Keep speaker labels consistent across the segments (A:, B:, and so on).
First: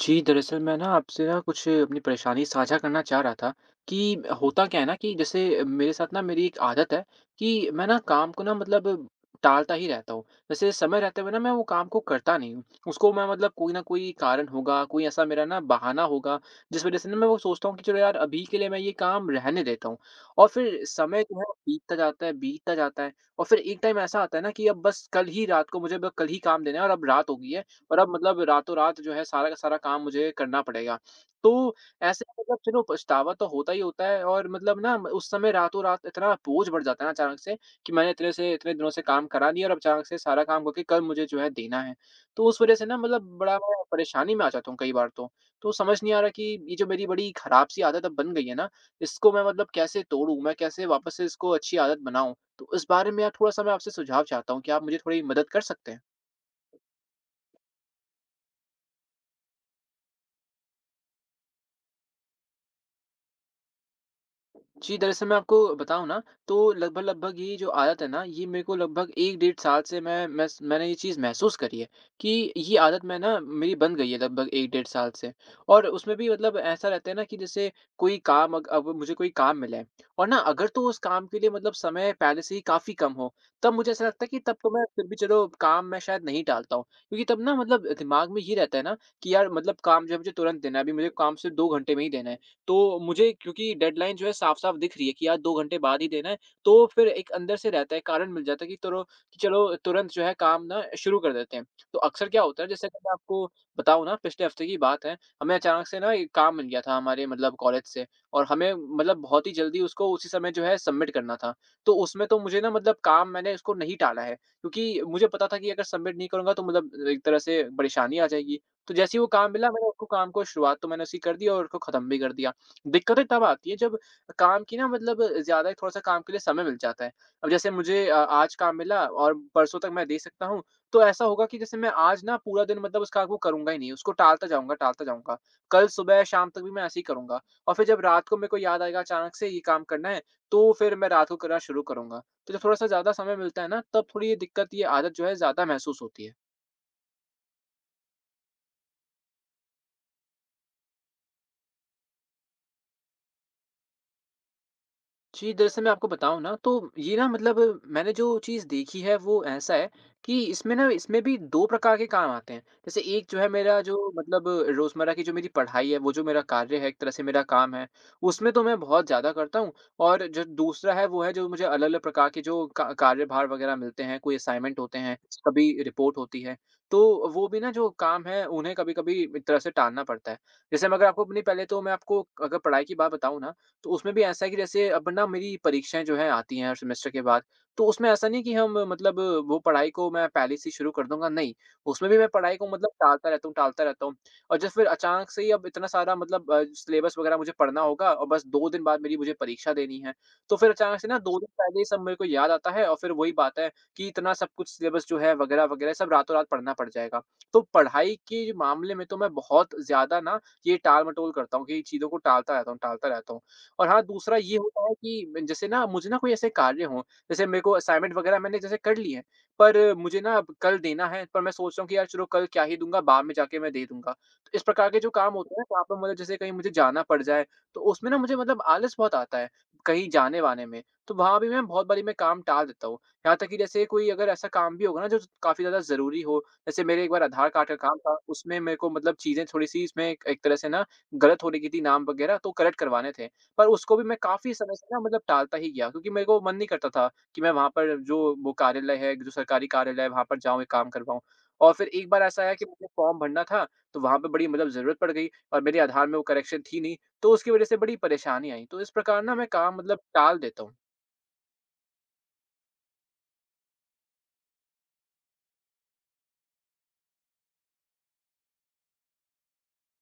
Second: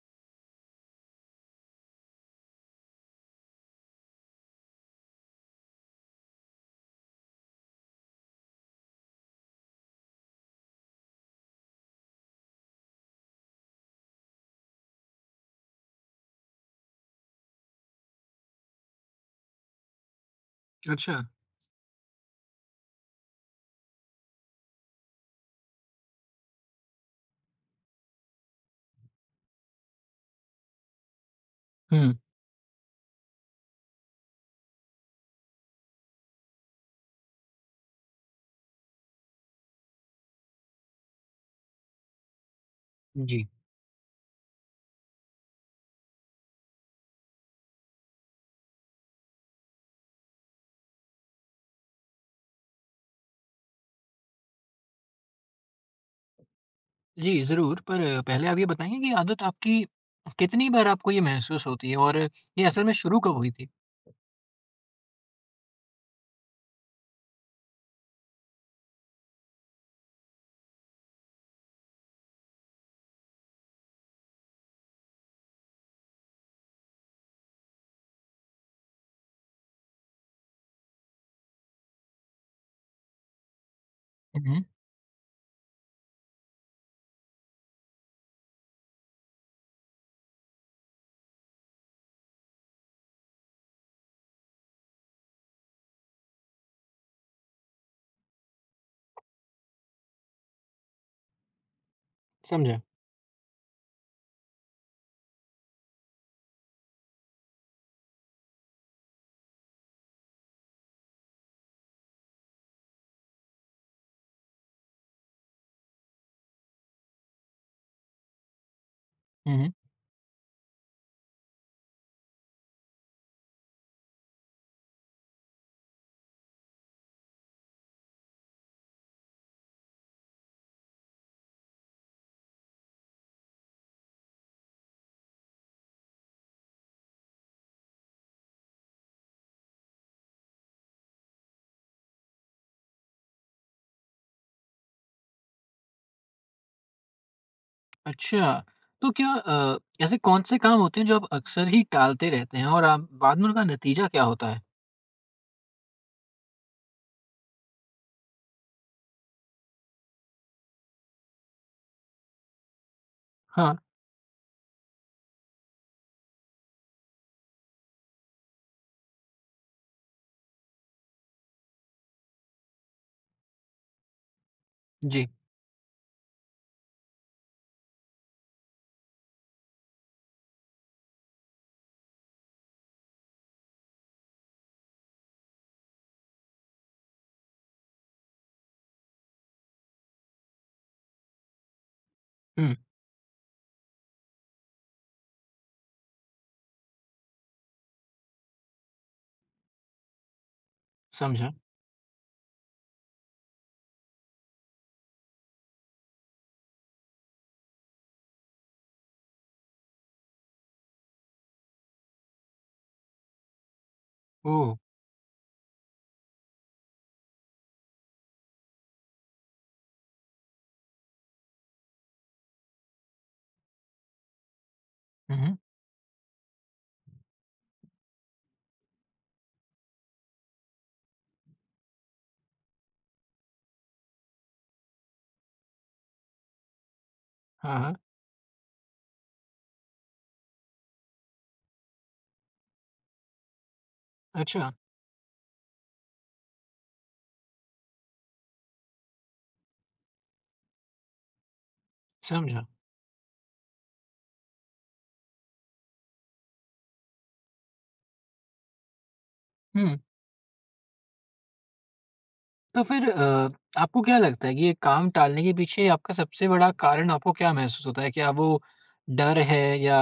A: जी, दरअसल मैं ना आपसे ना कुछ अपनी परेशानी साझा करना चाह रहा था कि होता क्या है ना कि जैसे मेरे साथ ना मेरी एक आदत है कि मैं ना काम को ना मतलब टालता ही रहता हूँ। जैसे समय रहते हुए ना मैं वो काम को करता नहीं हूँ। उसको मैं मतलब कोई न कोई कारण होगा, कोई ऐसा मेरा ना बहाना होगा, जिस वज़ह से ना मैं वो सोचता हूँ कि चलो यार अभी के लिए मैं ये काम रहने देता हूँ। और फिर
B: अच्छा।
A: समय जो है बीतता जाता है, बीतता जाता है। और फिर एक टाइम ऐसा आता है ना कि अब बस कल ही रात को मुझे ब कल ही काम देना है और अब रात हो गई है। और अब मतलब रातों-रात जो है सारा का सारा काम मुझे करना पड़ेगा। तो
B: हुँ।
A: ऐसे में मतलब चलो पछतावा तो होता ही होता है और मतलब ना उस समय रातों-रात इतना बोझ बढ़ जाता है ना अचानक से कि मैंने इतने से इतने दिनों से काम करा नहीं और अब अचानक से सारा काम करके कल मुझे जो है देना है। तो उस वज़ह से ना मतलब
B: जी।
A: बड़ा मैं परेशानी में आ जाता हूँ कई बार तो। तो समझ नहीं आ रहा कि ये जो मेरी बड़ी खराब सी आदत अब बन गई है ना, इसको मैं मतलब कैसे तोड़ूँ? मैं कैसे वापस से इसको अच्छी आदत बनाऊँ? तो इस बारे में यार थोड़ा-सा मैं आपसे सुझाव चाहता हूँ, क्या आप मुझे थोड़ी मदद कर सकते हैं?
B: जी, ज़रूर। पर पहले आप ये बताएँगे कि आदत आपकी कितनी बार आपको ये महसूस होती है और ये असल में शुरू कब हुई थी?
A: जी, दरअसल मैं आपको बताऊँ ना, तो लगभग-लगभग ये जो आदत है ना, ये मेरे को लगभग 1 डेढ़ साल से मैं स मैंने ये चीज़ महसूस करी है कि ये आदत मैं ना मेरी बन गई है लगभग 1 डेढ़ साल से। और उसमें भी मतलब ऐसा रहता है ना कि जैसे कोई काम अग अब मुझे कोई काम मिला है और ना अगर तो उस काम के लिए मतलब समय पहले से ही काफ़ी कम हो, तब मुझे ऐसा लगता है कि
B: हुँ,
A: तब
B: हुँ।
A: तो मैं फिर भी चलो काम मैं शायद नहीं टालता हूँ। क्योंकि तब ना मतलब दिमाग में ये रहता है ना कि यार मतलब काम जो है मुझे तुरंत देना है, अभी मुझे काम सिर्फ़ 2 घंटे में ही देना है। तो मुझे क्योंकि डेडलाइन जो है साफ-साफ दिख रही है कि यार 2 घंटे बाद ही देना है, तो फिर एक अंदर से रहता है, कारण मिल जाता है कि चलो तुरंत जो है काम ना शुरू कर देते हैं। तो अक्सर क्या होता है
B: समझा।
A: जैसे कि मैं आपको बताऊँ ना, पिछले हफ्ते की बात है, हमें अचानक से ना एक काम मिल गया था हमारे मतलब कॉलेज से और हमें मतलब बहुत ही जल्दी उसको उसी समय जो है सबमिट करना था। तो उसमें तो मुझे ना मतलब काम मैंने उसको नहीं टाला है, क्योंकि मुझे पता था कि अगर सबमिट नहीं करूँगा तो मतलब एक तरह से परेशानी आ जाएगी। तो जैसे ही वो काम
B: हुँ,
A: मिला
B: हुँ।
A: मैंने उसको काम को शुरुआत तो मैंने उसकी कर दी और उसको खत्म भी कर दिया। दिक्कतें तब आती है जब काम की ना मतलब ज़्यादा थोड़ा-सा काम के लिए समय मिल जाता है। अब जैसे मुझे आज काम मिला और परसों तक मैं दे सकता हूँ, तो ऐसा होगा कि जैसे मैं आज ना पूरा दिन मतलब उस काम को करूँगा ही नहीं, उसको टालता जाऊँगा, टालता जाऊँगा। कल सुबह शाम तक भी मैं ऐसे ही करूँगा और फिर जब रात को मेरे को याद आएगा अचानक से ये काम करना है, तो फिर मैं रात को करना शुरू करूँगा। तो जब थोड़ा-सा ज़्यादा समय मिलता है ना, तब थोड़ी ये दिक्कत, ये आदत जो है ज़्यादा महसूस होती है।
B: अच्छा, तो क्या ऐसे कौन-से काम होते हैं जो आप अक्सर ही टालते रहते हैं और आप बाद में उनका नतीजा क्या होता है?
A: जी, दरअसल मैं आपको बताऊँ ना, तो ये ना मतलब मैंने जो चीज़ देखी है वो ऐसा है कि इसमें ना इसमें भी 2 प्रकार के काम आते हैं। जैसे एक जो है
B: हाँ।
A: मेरा जो मतलब रोज़मर्रा की जो मेरी पढ़ाई है, वो जो मेरा कार्य है, एक तरह से मेरा काम है, उसमें तो मैं बहुत ज़्यादा करता हूँ। और जो दूसरा है वो है जो मुझे अलग-अलग प्रकार के जो का कार्यभार वग़ैरह मिलते हैं, कोई असाइनमेंट होते हैं,
B: जी।
A: कभी रिपोर्ट होती है। तो वो भी ना जो काम है उन्हें कभी-कभी एक तरह से टालना पड़ता है। जैसे मैं अगर आपको अपनी पहले तो मैं आपको अगर पढ़ाई की बात बताऊँ ना, तो उसमें भी ऐसा है कि जैसे अब ना मेरी परीक्षाएँ जो हैं आती हैं हर सेमेस्टर के बाद, तो उसमें ऐसा नहीं कि हम मतलब वो पढ़ाई को मैं पहले से ही शुरू कर दूँगा, नहीं। उसमें भी मैं पढ़ाई को
B: हुँ,
A: मतलब टालता रहता हूँ और जब फिर अचानक से ही अब इतना सारा मतलब सिलेबस वगैरह मुझे पढ़ना होगा और बस 2 दिन बाद मेरी मुझे परीक्षा देनी है। तो फिर अचानक से ना 2 दिन
B: समझा।
A: पहले ही सब मेरे को याद आता है और फिर वही बात है कि इतना सब कुछ सिलेबस जो है वगैरह-वगैरह सब रातों-रात पढ़ना पड़ जाएगा। तो पढ़ाई के मामले में तो मैं बहुत ज़्यादा ना ये टाल-मटोल करता हूँ कि चीज़ों को टालता रहता हूँ, टालता रहता हूँ। और हाँ, दूसरा ये
B: ओह!
A: होता है कि जैसे ना मुझे ना कोई ऐसे कार्य हों, जैसे मेरे को असाइनमेंट वगैरह मैंने जैसे कर लिए हैं, पर मुझे ना अब कल देना है, पर मैं सोच रहा हूँ कि यार चलो कल क्या ही दूँगा, बाद में जाके मैं दे दूँगा। तो इस प्रकार के जो काम
B: हुँ,
A: होते
B: हुँ।
A: हैं ना, वहाँ पर मतलब जैसे कहीं मुझे जाना पड़ जाए, तो उसमें ना मुझे मतलब आलस बहुत आता है, कहीं जाने-वाने में। तो वहाँ भी मैं बहुत बारी मैं काम टाल देता हूँ। यहाँ तक कि जैसे कोई अगर ऐसा काम भी होगा ना जो काफ़ी ज़्यादा ज़रूरी हो, जैसे मेरे एक बार आधार कार्ड का
B: हाँ, हाँ।
A: काम था, उसमें मेरे को मतलब चीज़ें थोड़ी-सी इसमें एक एक तरह से ना गलत हो रही थी नाम वगैरह, तो करेक्ट करवाने थे। पर उसको भी मैं काफ़ी
B: अच्छा,
A: समय से ना मतलब टालता ही गया क्योंकि मेरे को मन नहीं करता था कि मैं वहाँ पर जो वो कार्यालय है, जो सरकारी कार्यालय है, वहाँ पर जाऊँ, एक काम करवाऊँ। और फिर एक बार ऐसा आया कि
B: समझा।
A: मुझे फॉर्म भरना था, तो वहाँ पे बड़ी मतलब ज़रूरत पड़ गई और मेरे आधार में वो करेक्शन थी नहीं, तो उसकी वज़ह से बड़ी परेशानी आई। तो इस प्रकार ना मैं काम
B: हुँ।
A: मतलब टाल देता हूँ।
B: तो फिर आपको क्या लगता है कि ये काम टालने के पीछे आपका सबसे बड़ा कारण आपको क्या महसूस होता है? क्या वो डर है या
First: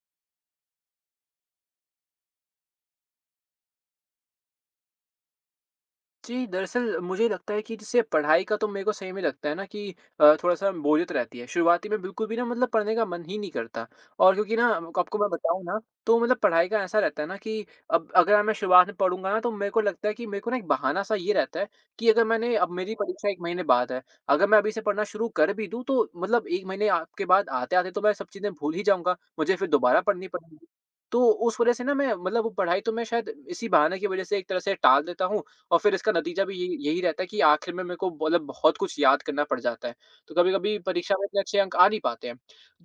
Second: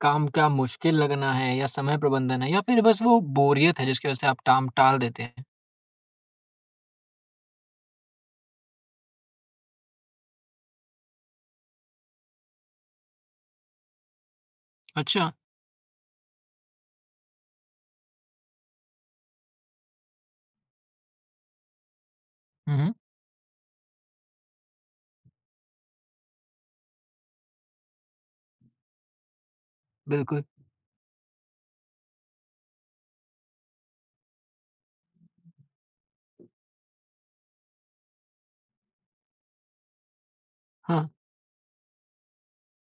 B: काम का मुश्किल लगना है या समय प्रबंधन है या फिर बस वो बोरियत है जिसकी वजह से आप काम टाल देते हैं?
A: जी, दरअसल मुझे लगता है कि जैसे पढ़ाई का तो मेरे को सही में लगता है ना कि थोड़ा-सा बोरियत रहती है। शुरुआती में बिल्कुल भी ना मतलब पढ़ने का मन ही नहीं करता और क्योंकि ना आपको मैं
B: अच्छा।
A: बताऊँ ना, तो मतलब पढ़ाई का ऐसा रहता है ना कि अब अगर मैं शुरुआत में पढ़ूँगा ना तो मेरे को लगता है कि मेरे को ना एक बहाना-सा ये रहता है कि अगर मैंने अब
B: हुँ,
A: मेरी
B: हुँ।
A: परीक्षा 1 महीने बाद है, अगर मैं अभी से पढ़ना शुरू कर भी दूँ तो मतलब 1 महीने आपके बाद आते-आते तो मैं सब चीज़ें भूल ही जाऊँगा, मुझे फिर दोबारा पढ़नी
B: बिल्कुल।
A: पड़ेगी। तो उस वज़ह से ना मैं मतलब वो पढ़ाई तो मैं शायद इसी बहाने की वज़ह से एक तरह से टाल देता हूँ और फिर इसका नतीजा भी यही यही रहता है कि आखिर में मेरे को मतलब बहुत कुछ याद करना पड़ जाता है। तो कभी-कभी
B: हाँ,
A: परीक्षा में इतने अच्छे अंक आ नहीं पाते हैं।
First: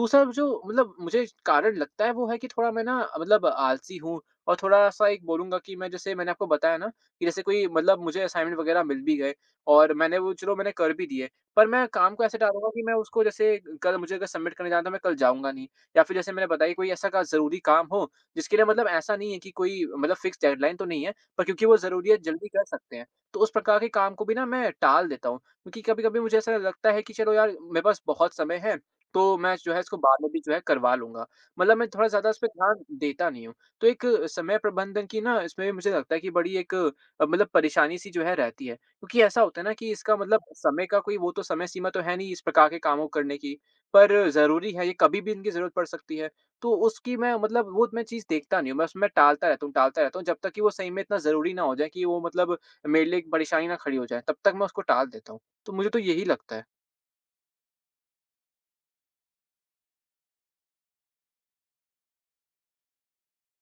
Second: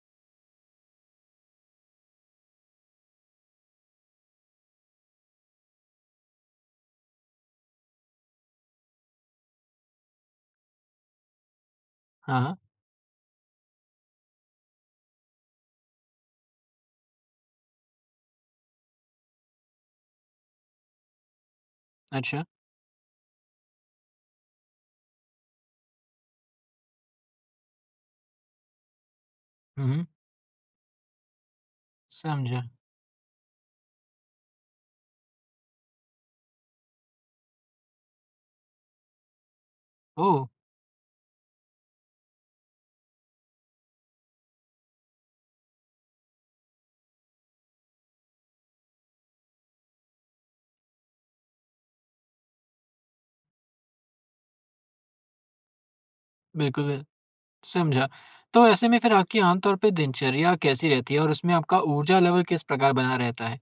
A: दूसरा जो मतलब मुझे कारण लगता है वो है कि थोड़ा मैं ना मतलब आलसी हूँ और थोड़ा-सा एक बोलूँगा कि मैं जैसे मैंने आपको बताया ना कि जैसे कोई मतलब मुझे असाइनमेंट वग़ैरह मिल भी गए और मैंने वो चलो मैंने कर भी दिए। पर मैं काम को ऐसे
B: हाँ, हाँ।
A: डालूँगा कि मैं उसको जैसे कल मुझे अगर सबमिट करने जाना है तो मैं कल जाऊँगा नहीं। या फिर जैसे मैंने बताया कोई ऐसा का ज़रूरी काम हो जिसके लिए मतलब ऐसा नहीं है कि कोई मतलब फ़िक्स डेडलाइन तो नहीं है। पर क्योंकि वो ज़रूरियत
B: अच्छा।
A: जल्दी कर सकते हैं, तो उस प्रकार के काम को भी ना मैं टाल देता हूँ। क्योंकि कभी-कभी मुझे ऐसा लगता है कि चलो यार मेरे पास बहुत समय है, तो मैं जो है
B: हुँ,
A: इसको
B: हुँ।
A: बाद में भी जो है करवा लूँगा। मतलब मैं थोड़ा ज़्यादा इस पे
B: समझा।
A: ध्यान देता नहीं हूँ। तो एक समय प्रबंधन की ना इसमें भी मुझे लगता है कि बड़ी एक मतलब परेशानी-सी जो है रहती है। क्योंकि ऐसा होता है ना कि इसका मतलब
B: ओह!
A: समय का कोई वो तो समय सीमा तो है नहीं इस प्रकार के कामों को करने की, पर ज़रूरी है ये कभी भी इनकी ज़रूरत पड़ सकती है। तो उसकी मैं मतलब वो मैं चीज़ देखता नहीं हूँ, मैं उसमें टालता रहता हूँ, जब तक कि वो सही में इतना ज़रूरी ना हो जाए कि वो मतलब मेरे लिए एक परेशानी ना खड़ी हो जाए, तब तक मैं उसको टाल देता हूँ। तो मुझे तो यही लगता है।
B: बिल्कुल, बिल- समझा। तो ऐसे में फिर आपकी आम तौर पे दिनचर्या कैसी रहती है और उसमें आपका ऊर्जा लेवल किस प्रकार बना रहता है?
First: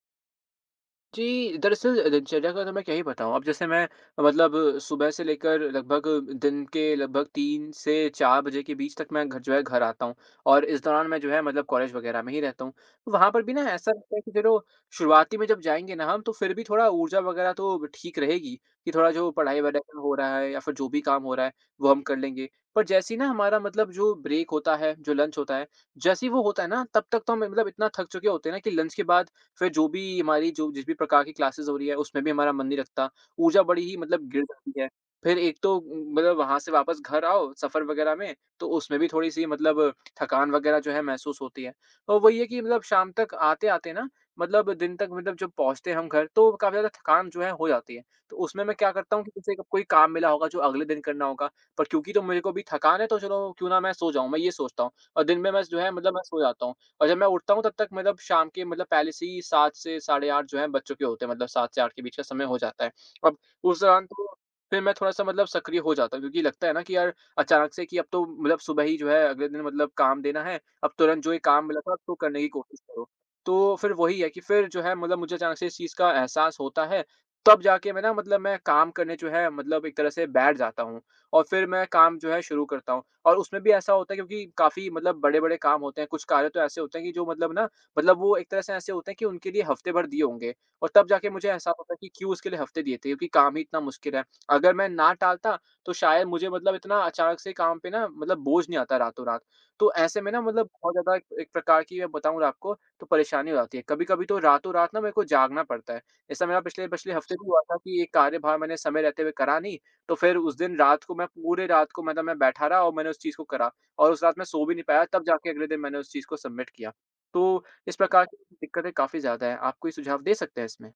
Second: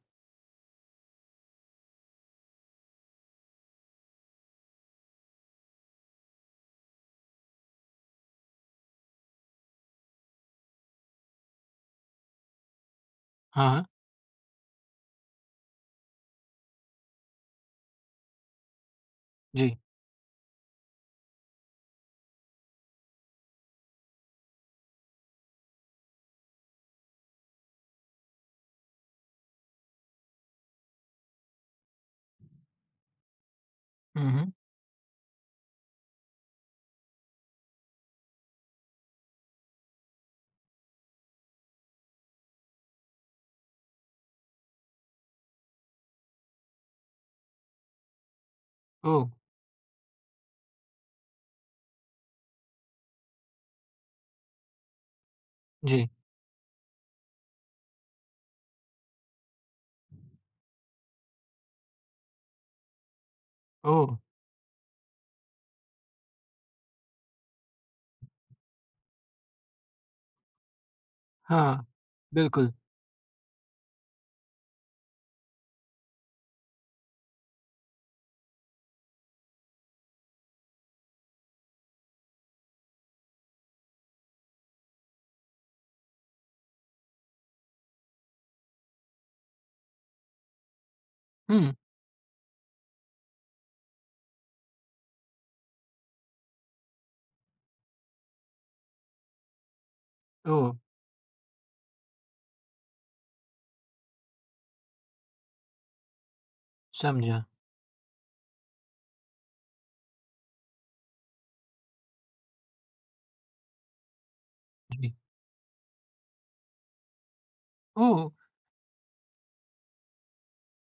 A: जी, दरअसल दिनचर्या का तो मैं क्या ही बताऊँ। अब जैसे मैं मतलब सुबह से लेकर, लगभग दिन के लगभग 3 से 4 बजे के बीच तक, मैं घर जो है घर आता हूँ, और इस दौरान मैं जो है मतलब कॉलेज वगैरह में ही रहता हूँ। वहाँ पर भी ना
B: हाँ, हाँ।
A: ऐसा लगता है कि चलो, शुरुआती में जब जाएँगे ना हम, तो फिर भी थोड़ा ऊर्जा वगैरह तो ठीक रहेगी, कि थोड़ा जो पढ़ाई
B: जी।
A: वगैरह हो रहा है या फिर जो भी काम हो रहा है, वो हम कर लेंगे। पर जैसे ही ना हमारा मतलब जो ब्रेक होता है, जो लंच होता है, जैसे ही वो होता है ना, तब तक तो हम मतलब इतना थक चुके होते हैं ना, कि लंच के बाद फिर जो भी हमारी जो जिस भी प्रकार की क्लासेस हो रही है, उसमें भी हमारा मन नहीं लगता। ऊर्जा बड़ी ही मतलब
B: हुँ,
A: गिर
B: हुँ।
A: जाती है। फिर एक तो मतलब वहाँ से वापस घर आओ सफ़र वग़ैरह में, तो उसमें भी थोड़ी-सी मतलब थकान वग़ैरह जो है महसूस होती है। और वही है कि मतलब शाम तक आते-आते ना, मतलब दिन तक मतलब जब पहुँचते हैं हम घर, तो काफ़ी ज़्यादा थकान जो है हो जाती है। तो उसमें मैं क्या करता
B: ओह!
A: हूँ कि जैसे कोई काम मिला होगा जो अगले दिन करना होगा, पर क्योंकि तो मेरे को अभी थकान है, तो चलो क्यों ना मैं सो जाऊँ, मैं ये सोचता हूँ। और दिन में मैं जो है
B: जी।
A: मतलब मैं सो जाता हूँ। और जब मैं उठता हूँ, तब तक मतलब शाम के मतलब पहले से ही 7 से साढ़े 8 जो है बच्चों के होते हैं, मतलब 7 से 8 के बीच का समय हो जाता है। अब उस दौरान
B: ओह!
A: तो फिर मैं थोड़ा-सा मतलब सक्रिय हो जाता हूँ, क्योंकि लगता है ना कि यार अचानक से, कि अब तो मतलब सुबह ही जो है अगले दिन मतलब काम देना है, अब तुरंत जो ये काम मिला
B: हाँ,
A: था अब तो करने की
B: बिल्कुल।
A: कोशिश करो। तो फिर वही है कि फिर जो है मतलब मुझे अचानक से इस चीज़ का एहसास होता है, तब जाके मैं ना मतलब मैं काम करने जो है मतलब एक तरह से बैठ जाता हूँ। और फिर मैं काम जो है शुरू करता हूँ। और उसमें भी ऐसा होता है, क्योंकि काफ़ी मतलब बड़े-बड़े काम होते हैं, कुछ कार्य तो ऐसे होते हैं कि जो मतलब ना मतलब वो एक तरह से ऐसे होते हैं कि उनके लिए हफ़्ते भर दिए होंगे, और तब जाके मुझे
B: हुँ,
A: एहसास होता है कि क्यों उसके लिए हफ़्ते दिए थे, क्योंकि काम ही इतना मुश्किल है। अगर मैं ना टालता, तो शायद मुझे मतलब इतना अचानक से काम पे ना मतलब बोझ नहीं आता रातों-रात। तो ऐसे में ना मतलब
B: ओह!
A: बहुत ज़्यादा एक एक प्रकार की मैं बताऊँ आपको, तो परेशानी हो जाती है। कभी-कभी तो रातों-रात ना मेरे को जागना पड़ता है। ऐसा मेरा पिछले पिछले हफ़्ते
B: समझा।
A: भी हुआ था कि एक कार्यभार मैंने समय रहते हुए करा नहीं, तो फिर उस दिन रात को मैं पूरे रात को मतलब मैं बैठा रहा, और मैंने उस चीज़ को करा, और उस रात मैं सो भी नहीं पाया,
B: जी।
A: तब जाके अगले दिन मैंने उस चीज़ को सबमिट किया। तो इस प्रकार
B: ओह!
A: की दिक्कतें काफ़ी ज़्यादा हैं। आप कोई सुझाव दे सकते हैं इसमें?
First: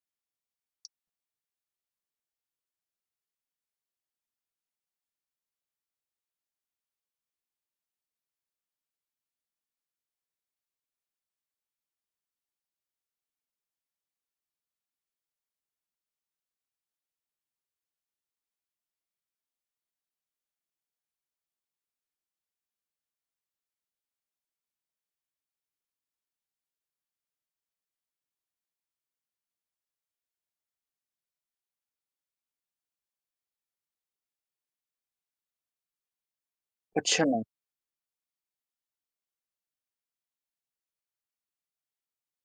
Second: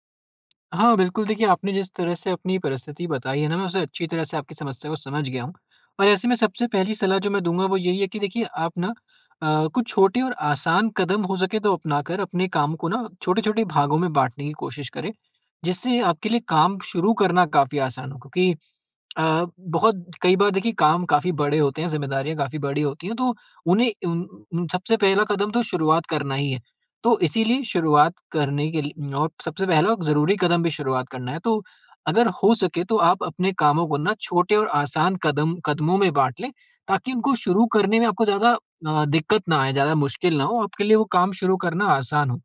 B: हाँ, बिल्कुल। देखिए आपने जिस तरह से अपनी परिस्थिति बताई है ना, मैं उसे अच्छी तरह से आपकी समस्या को समझ गया हूँ। और ऐसे में सबसे पहली सलाह जो मैं दूँगा वो यही है कि देखिए आप ना कुछ छोटे और आसान कदम हो सके तो अपनाकर अपने काम को ना छोटे-छोटे भागों में बाँटने की कोशिश करें, जिससे आपके लिए काम शुरू करना काफ़ी आसान हो। क्योंकि बहुत कई बार देखिए काम काफ़ी बड़े होते हैं, ज़िम्मेदारियाँ काफ़ी बड़ी होती हैं, तो उन्हें उन उन सबसे पहला कदम तो शुरुआत करना ही है। तो इसीलिए शुरुआत करने के लिए और सबसे पहला और ज़रूरी कदम भी शुरुआत करना है। तो अगर हो सके तो आप अपने कामों को ना छोटे और आसान कदमों में बाँट लें, ताकि
A: अच्छा,
B: उनको शुरू करने में आपको ज़्यादा दिक्कत ना आए, ज़्यादा मुश्किल ना हो, आपके लिए वो काम शुरू करना आसान हो।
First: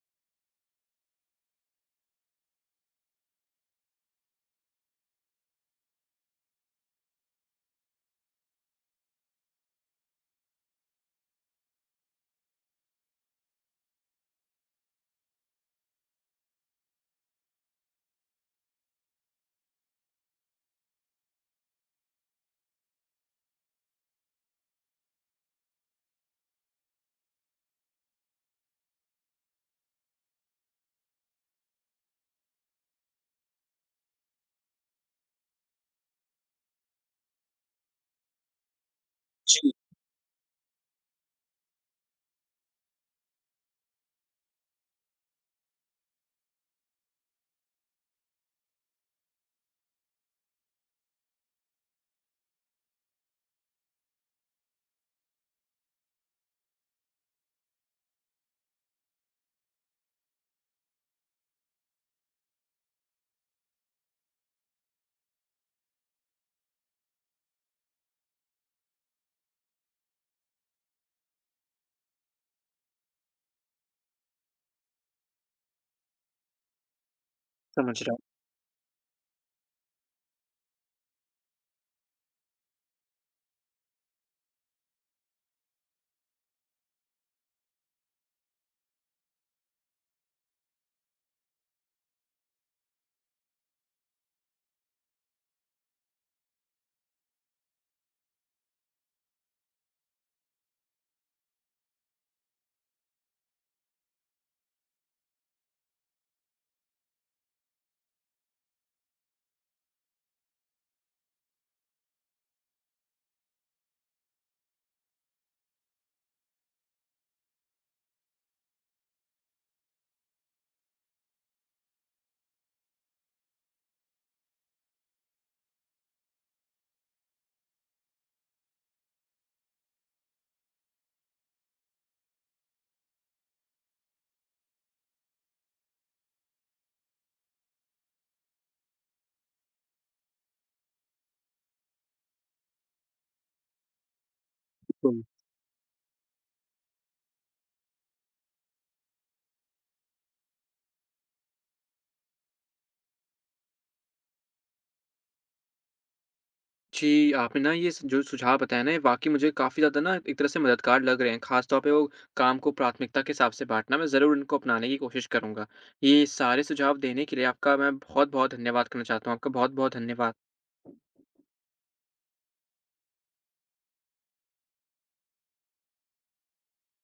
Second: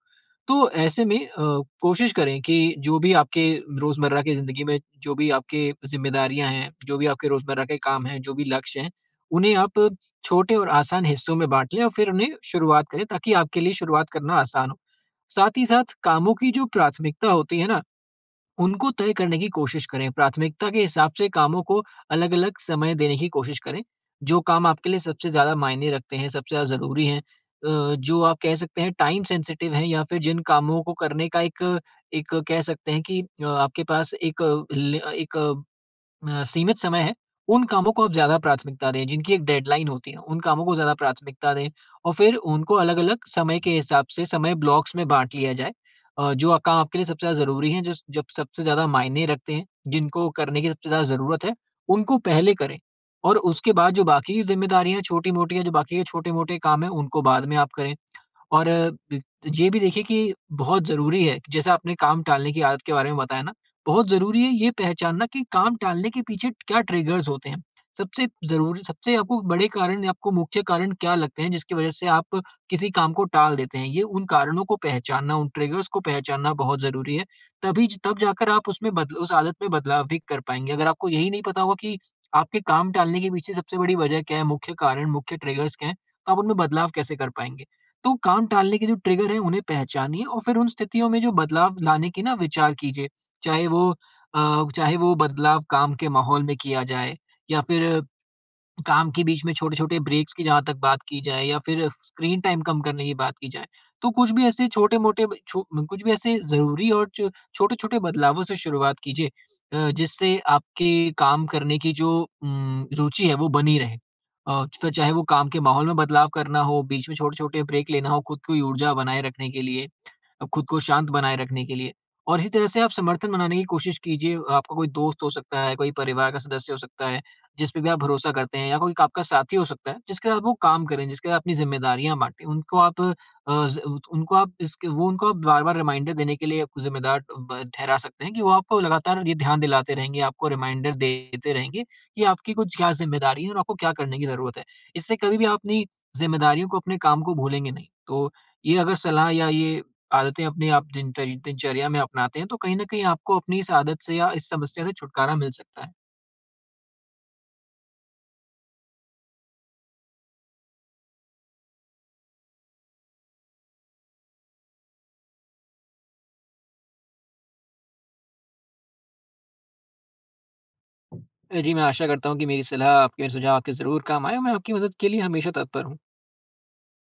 B: तो ऐसे में कोशिश करें कि जो भी आपके रोज़मर्रा की ज़िंदगी में, जो भी आपके ज़िम्मेदारियाँ हैं, जो भी आपके रोज़मर्रा के काम हैं, जो भी लक्ष्य हैं, उन्हें आप छोटे और आसान हिस्सों में बांट लें और फिर उन्हें शुरुआत करें ताकि आपके लिए शुरुआत करना आसान हो। साथ ही साथ कामों की जो प्राथमिकता होती है ना, उनको तय करने की कोशिश करें। प्राथमिकता के हिसाब से कामों को अलग-अलग समय देने की कोशिश करें। जो काम आपके लिए सबसे ज़्यादा मायने रखते हैं, सबसे ज़्यादा ज़रूरी हैं, जो आप कह सकते हैं टाइम सेंसिटिव हैं, या फिर जिन कामों को करने का एक एक कह सकते हैं कि आपके पास एक सीमित समय है, उन कामों को आप ज़्यादा प्राथमिकता दें। जिनकी एक
A: जी,
B: डेडलाइन होती है, उन कामों को ज़्यादा प्राथमिकता दें और फिर उनको अलग-अलग समय के हिसाब से समय ब्लॉक्स में बाँट लिया जाए। काम आपके लिए सबसे ज़्यादा ज़रूरी हैं, जो स जब सबसे ज़्यादा मायने रखते हैं, जिनको करने की सबसे ज़्यादा ज़रूरत है, उनको पहले करें और उसके बाद जो बाकी की ज़िम्मेदारियाँ छोटी-मोटी या जो बाकी के छोटे-मोटे काम हैं, उनको बाद में आप करें। और अ, ब तो ये भी देखिए कि बहुत ज़रूरी है, जैसे आपने काम टालने की आदत के बारे में बताया ना, बहुत ज़रूरी है ये पहचानना कि काम टालने के पीछे क्या ट्रिगर्स होते हैं। सबसे आपको बड़े कारण या आपको मुख्य कारण क्या लगते हैं जिसकी वज़ह से आप किसी काम को टाल देते हैं? ये उन कारणों को पहचानना, उन ट्रिगर्स को पहचानना बहुत ज़रूरी है। तभी
A: समझ
B: ज
A: रहा हूँ,
B: तब जाकर आप उसमें बदल उस आदत में बदलाव भी कर पाएँगे। अगर आपको यही नहीं पता होगा कि आपके काम टालने के पीछे सबसे बड़ी वज़ह क्या है, मुख्य कारण, मुख्य ट्रिगर्स क्या हैं, तो आप उनमें बदलाव कैसे कर पाएँगे? तो काम टालने के जो ट्रिगर हैं उन्हें पहचानिए और फिर उन स्थितियों में जो बदलाव लाने की ना विचार कीजिए। चाहे वो चाहे वो बदलाव काम के माहौल में किया जाए या फिर काम के बीच में छोटे-छोटे ब्रेक्स की जहाँ तक बात की जाए या फिर स्क्रीन टाइम कम करने की बात की जाए, तो कुछ भी ऐसे ज़रूरी और च छोटे-छोटे बदलावों से शुरुआत कीजिए, जिससे आपके काम करने की जो रुचि है वो बनी रहे। फिर चाहे वो काम के माहौल में बदलाव करना हो, बीच में छोटे-छोटे ब्रेक लेना हो खुद की ऊर्जा बनाए रखने के लिए, खुद को शांत बनाए रखने के लिए। और इसी तरह से आप समर्थन बनाने की कोशिश कीजिए। आपका कोई दोस्त हो सकता है, कोई परिवार का सदस्य हो सकता है, जिस पे भी आप भरोसा करते हैं, या कोई आपका साथी हो सकता है, जिसके साथ वो काम करें, जिसके साथ अपनी ज़िम्मेदारियाँ बाँटें। उनको आप अ, ज़ उनको आप इसके वो उनको आप बार-बार रिमाइंडर देने के लिए आपको ज़िम्मेदार ब ठहरा सकते हैं कि वो आपको लगातार ये ध्यान दिलाते रहेंगे, आपको रिमाइंडर देते रहेंगे कि आपकी कुछ क्या ज़िम्मेदारी है और आपको क्या करने की ज़रूरत है। इससे
A: बिल्कुल।
B: कभी भी आप अपनी ज़िम्मेदारियों को, अपने काम को भूलेंगे नहीं। तो ये अगर सलाह या ये आदतें अपने आप दिनचर्या में अपनाते हैं तो कहीं ना कहीं आपको अपनी इस आदत से या इस समस्या से छुटकारा मिल सकता है।
A: जी, आपने ना ये स जो सुझाव बताया ना, ये वाक़ई मुझे काफ़ी ज़्यादा ना एक तरह से मददगार लग रहे हैं। ख़ास तौर पे वो काम को प्राथमिकता के हिसाब से बाँटना, मैं ज़रूर इनको अपनाने की कोशिश करूँगा। ये सारे सुझाव देने के लिए आपका मैं बहुत-बहुत धन्यवाद करना चाहता हूँ। आपका बहुत-बहुत धन्यवाद।
B: जी, मैं आशा करता हूँ कि मेरी सलाह आपके सुझाव आपके जरूर काम आए और मैं आपकी मदद के लिए हमेशा तत्पर हूँ।